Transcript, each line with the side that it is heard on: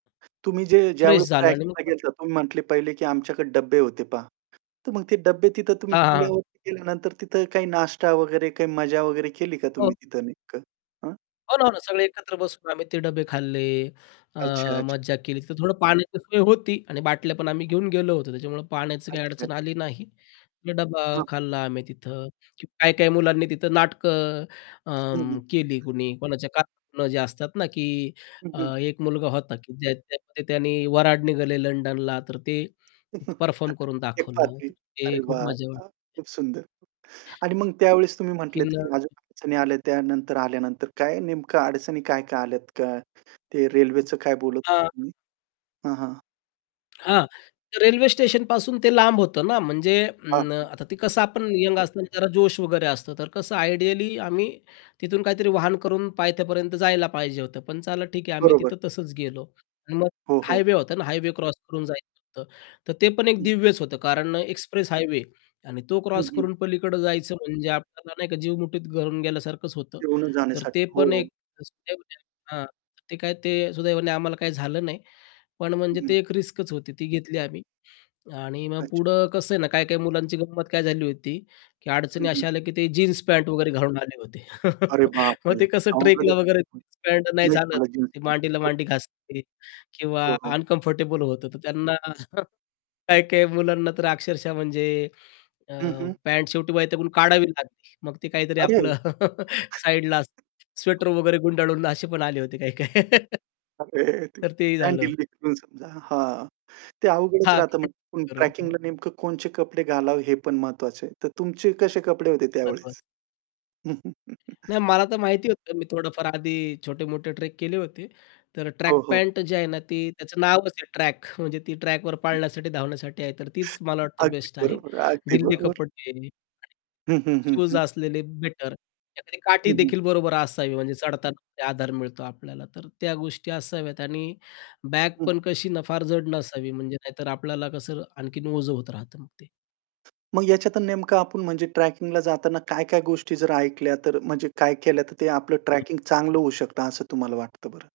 right: तुम्ही जे
left: फ्रेश
right: ज्यावेळेस
left: झालो आणि मग
right: ट्रॅकला
left: परत
right: गेलं होता, तुम्ही म्हटले पहिले, की आमच्याकडे डब्बे होते पहा. तर मग ते डब्बे तिथं तुम्ही
left: हां, हां, हां.
right: किल्ल्यावरती गेल्यानंतर, तिथं काही नाश्ता वगैरे काही मजा वगैरे केली का तुम्ही
left: हो.
right: तिथं नेमकं हां?
left: हो ना, हो ना. सगळे एकत्र बसून आम्ही ते डब्बे खाल्ले, अ,
right: अच्छा-अच्छा.
left: मज्जा केली. तिथं थोडं पाण्याची सोय होती आणि बाटल्या पण आम्ही घेऊन गेलो होतो, त्याच्यामुळं पाण्याची काही अडचण
right: अच्छा-अच्छा.
left: आली नाही. मग डब्बा
right: हां.
left: खाल्ला आम्ही तिथं. काही-काही मुलांनी तिथं नाटकं
right: हं, हं.
left: अं, केली कुणी. कोणाच्या का [unintelligible] जे असतात ना, की
right: हं,
left: अ,
right: हं.
left: 1 मुलगा होता, की ज्याने त्यामध्ये त्याने "वऱ्हाड निघाले लंडनला", तर ते परफॉर्म करून दाखवलं.
right: एकपात्री.
left: तर
right: अरे
left: ते खूप
right: वाह!
left: मज्जा वाटली.
right: वाह! खूप सुंदर. आणि मग त्यावेळेस तुम्ही
left: की
right: म्हंटलेत,
left: न
right: की अजून अडचणी आल्या त्यानंतर आल्यानंतर. काय नेमकं अडचणी काय-काय आल्यात काय, ते रेल्वेचं काय बोलत होतं
left: हां.
right: तुम्ही? हां, हां.
left: हां. तर रेल्वे स्टेशनपासून ते लांब होतं ना, म्हणजे
right: हां,
left: अं,
right: हां.
left: आता ते कसं आपण यंग असतांना जरा जोश वगैरे असतं. तर कसं आयडियली आम्ही तिथून काहीतरी वाहन करून पायथ्यापर्यंत जायला पाहिजे होतं, पण चला ठीक आहे, आम्ही
right: बरोबर.
left: तिथं तसंच गेलो. आणि मग
right: हो, हो.
left: हायवे होता ना, हायवे क्रॉस करून जायचं होतं. तर ते पण एक
right: हं.
left: दिव्यच होतं, कारण अ, एक्सप्रेस हायवे आणि तो
right: हं,
left: क्रॉस
right: हं.
left: करून पलीकडं जायचं, म्हणजे आपल्याला नाही का जीव मुठीत घालून गेल्यासारखंच होतं.
right: घेऊनच
left: तर
right: जाण्यासाठी.
left: ते
right: हो,
left: पण
right: हो.
left: एक रिस्कच होती हां. ते काय ते सुदैवाने आम्हाला काही झालं नाही, पण
right: हं,
left: म्हणजे
right: हं.
left: ते एक रिस्कच होती, ती घेतली आम्ही. आणि मग
right: अच्छा.
left: पुढं कसं आहे ना, काही-काही मुलांची गंमत काय झाली होती, की
right: हं,
left: अडचणी
right: हं.
left: अशा आल्या, की ते जीन्स पॅन्ट वगैरे घालून आले होते.
right: अरे
left: मग
right: बापरे!
left: ते कसं ट्रेकला
right: अवघडच.
left: वगैरे
right: हं.
left: जीन्स पॅन्ट नाही
right: नाही,
left: चालत,
right: घालत जीन्स
left: ते
right: पॅन्ट,
left: मांडीला
right: हो.
left: मांडी घासते किंवा
right: हो, हो.
left: अनकम्फर्टेबल होतं. तर त्यांना काही-काही मुलांना तर अक्षरशः म्हणजे अ,
right: हं, हं.
left: पॅन्ट शेवटी वैतागून काढावी लागली. मग ते काहीतरी
right: अरे!
left: आपलं साईडला स्वेटर वगैरे गुंडाळून असे पण आले होते काही-काही.
right: अरे देवा!
left: तर तेही
right: पॅन्ट
left: झालं.
right: [unintelligible] समजा, हां. ते अवघडच राहतं, म्हणजे
left: [unintelligible]
right: ट्रॅकिंगला नेमकं कोणते कपडे घालावे हे पण महत्वाचं आहे. तर तुमचे कसे कपडे होते
left: महत्वाचं.
right: त्यावेळेस.
left: नाही, मला तर माहिती होतं, मी थोडंफार आधी छोटे-मोठे ट्रेक केले होते. तर
right: हो,
left: ट्रॅक
right: हो.
left: पॅन्ट अ, जे आहे ना, ते त्याच नावच आहे ट्रॅक, म्हणजे ती ट्रॅकवर
right: हं.
left: पळण्यासाठी, धावण्यासाठी आहे. तर तीच मला वाटतं
right: अगदी
left: बेस्ट आहे.
right: बरोबर आहे. अगदी बरोबर.
left: [unintelligible] आहे.
right: हं, हं, हं,
left: शूज
right: हं.
left: असलेले बेटर, एखादी काठी
right: हं, हं.
left: देखील बरोबर असावी, म्हणजे चढताना [unintelligible] आधार मिळतो आपल्याला. तर त्या गोष्टी असाव्यात आणि बॅग
right: हं.
left: पण कशी ना, फार जड नसावी. म्हणजे नाहीतर आपल्याला कसं आणखीन ओझं होत राहतं मग ते.
right: मग ह्याच्यात अ, नेमकं आपण म्हणजे ट्रॅकिंगला जाताना काय-काय गोष्टी जर ऐकल्या, तर म्हणजे काय केल्या, तर ते आपलं
left: हं.
right: ट्रॅकिंग चांगलं होऊ शकतं. असं तुम्हाला वाटतं बरं?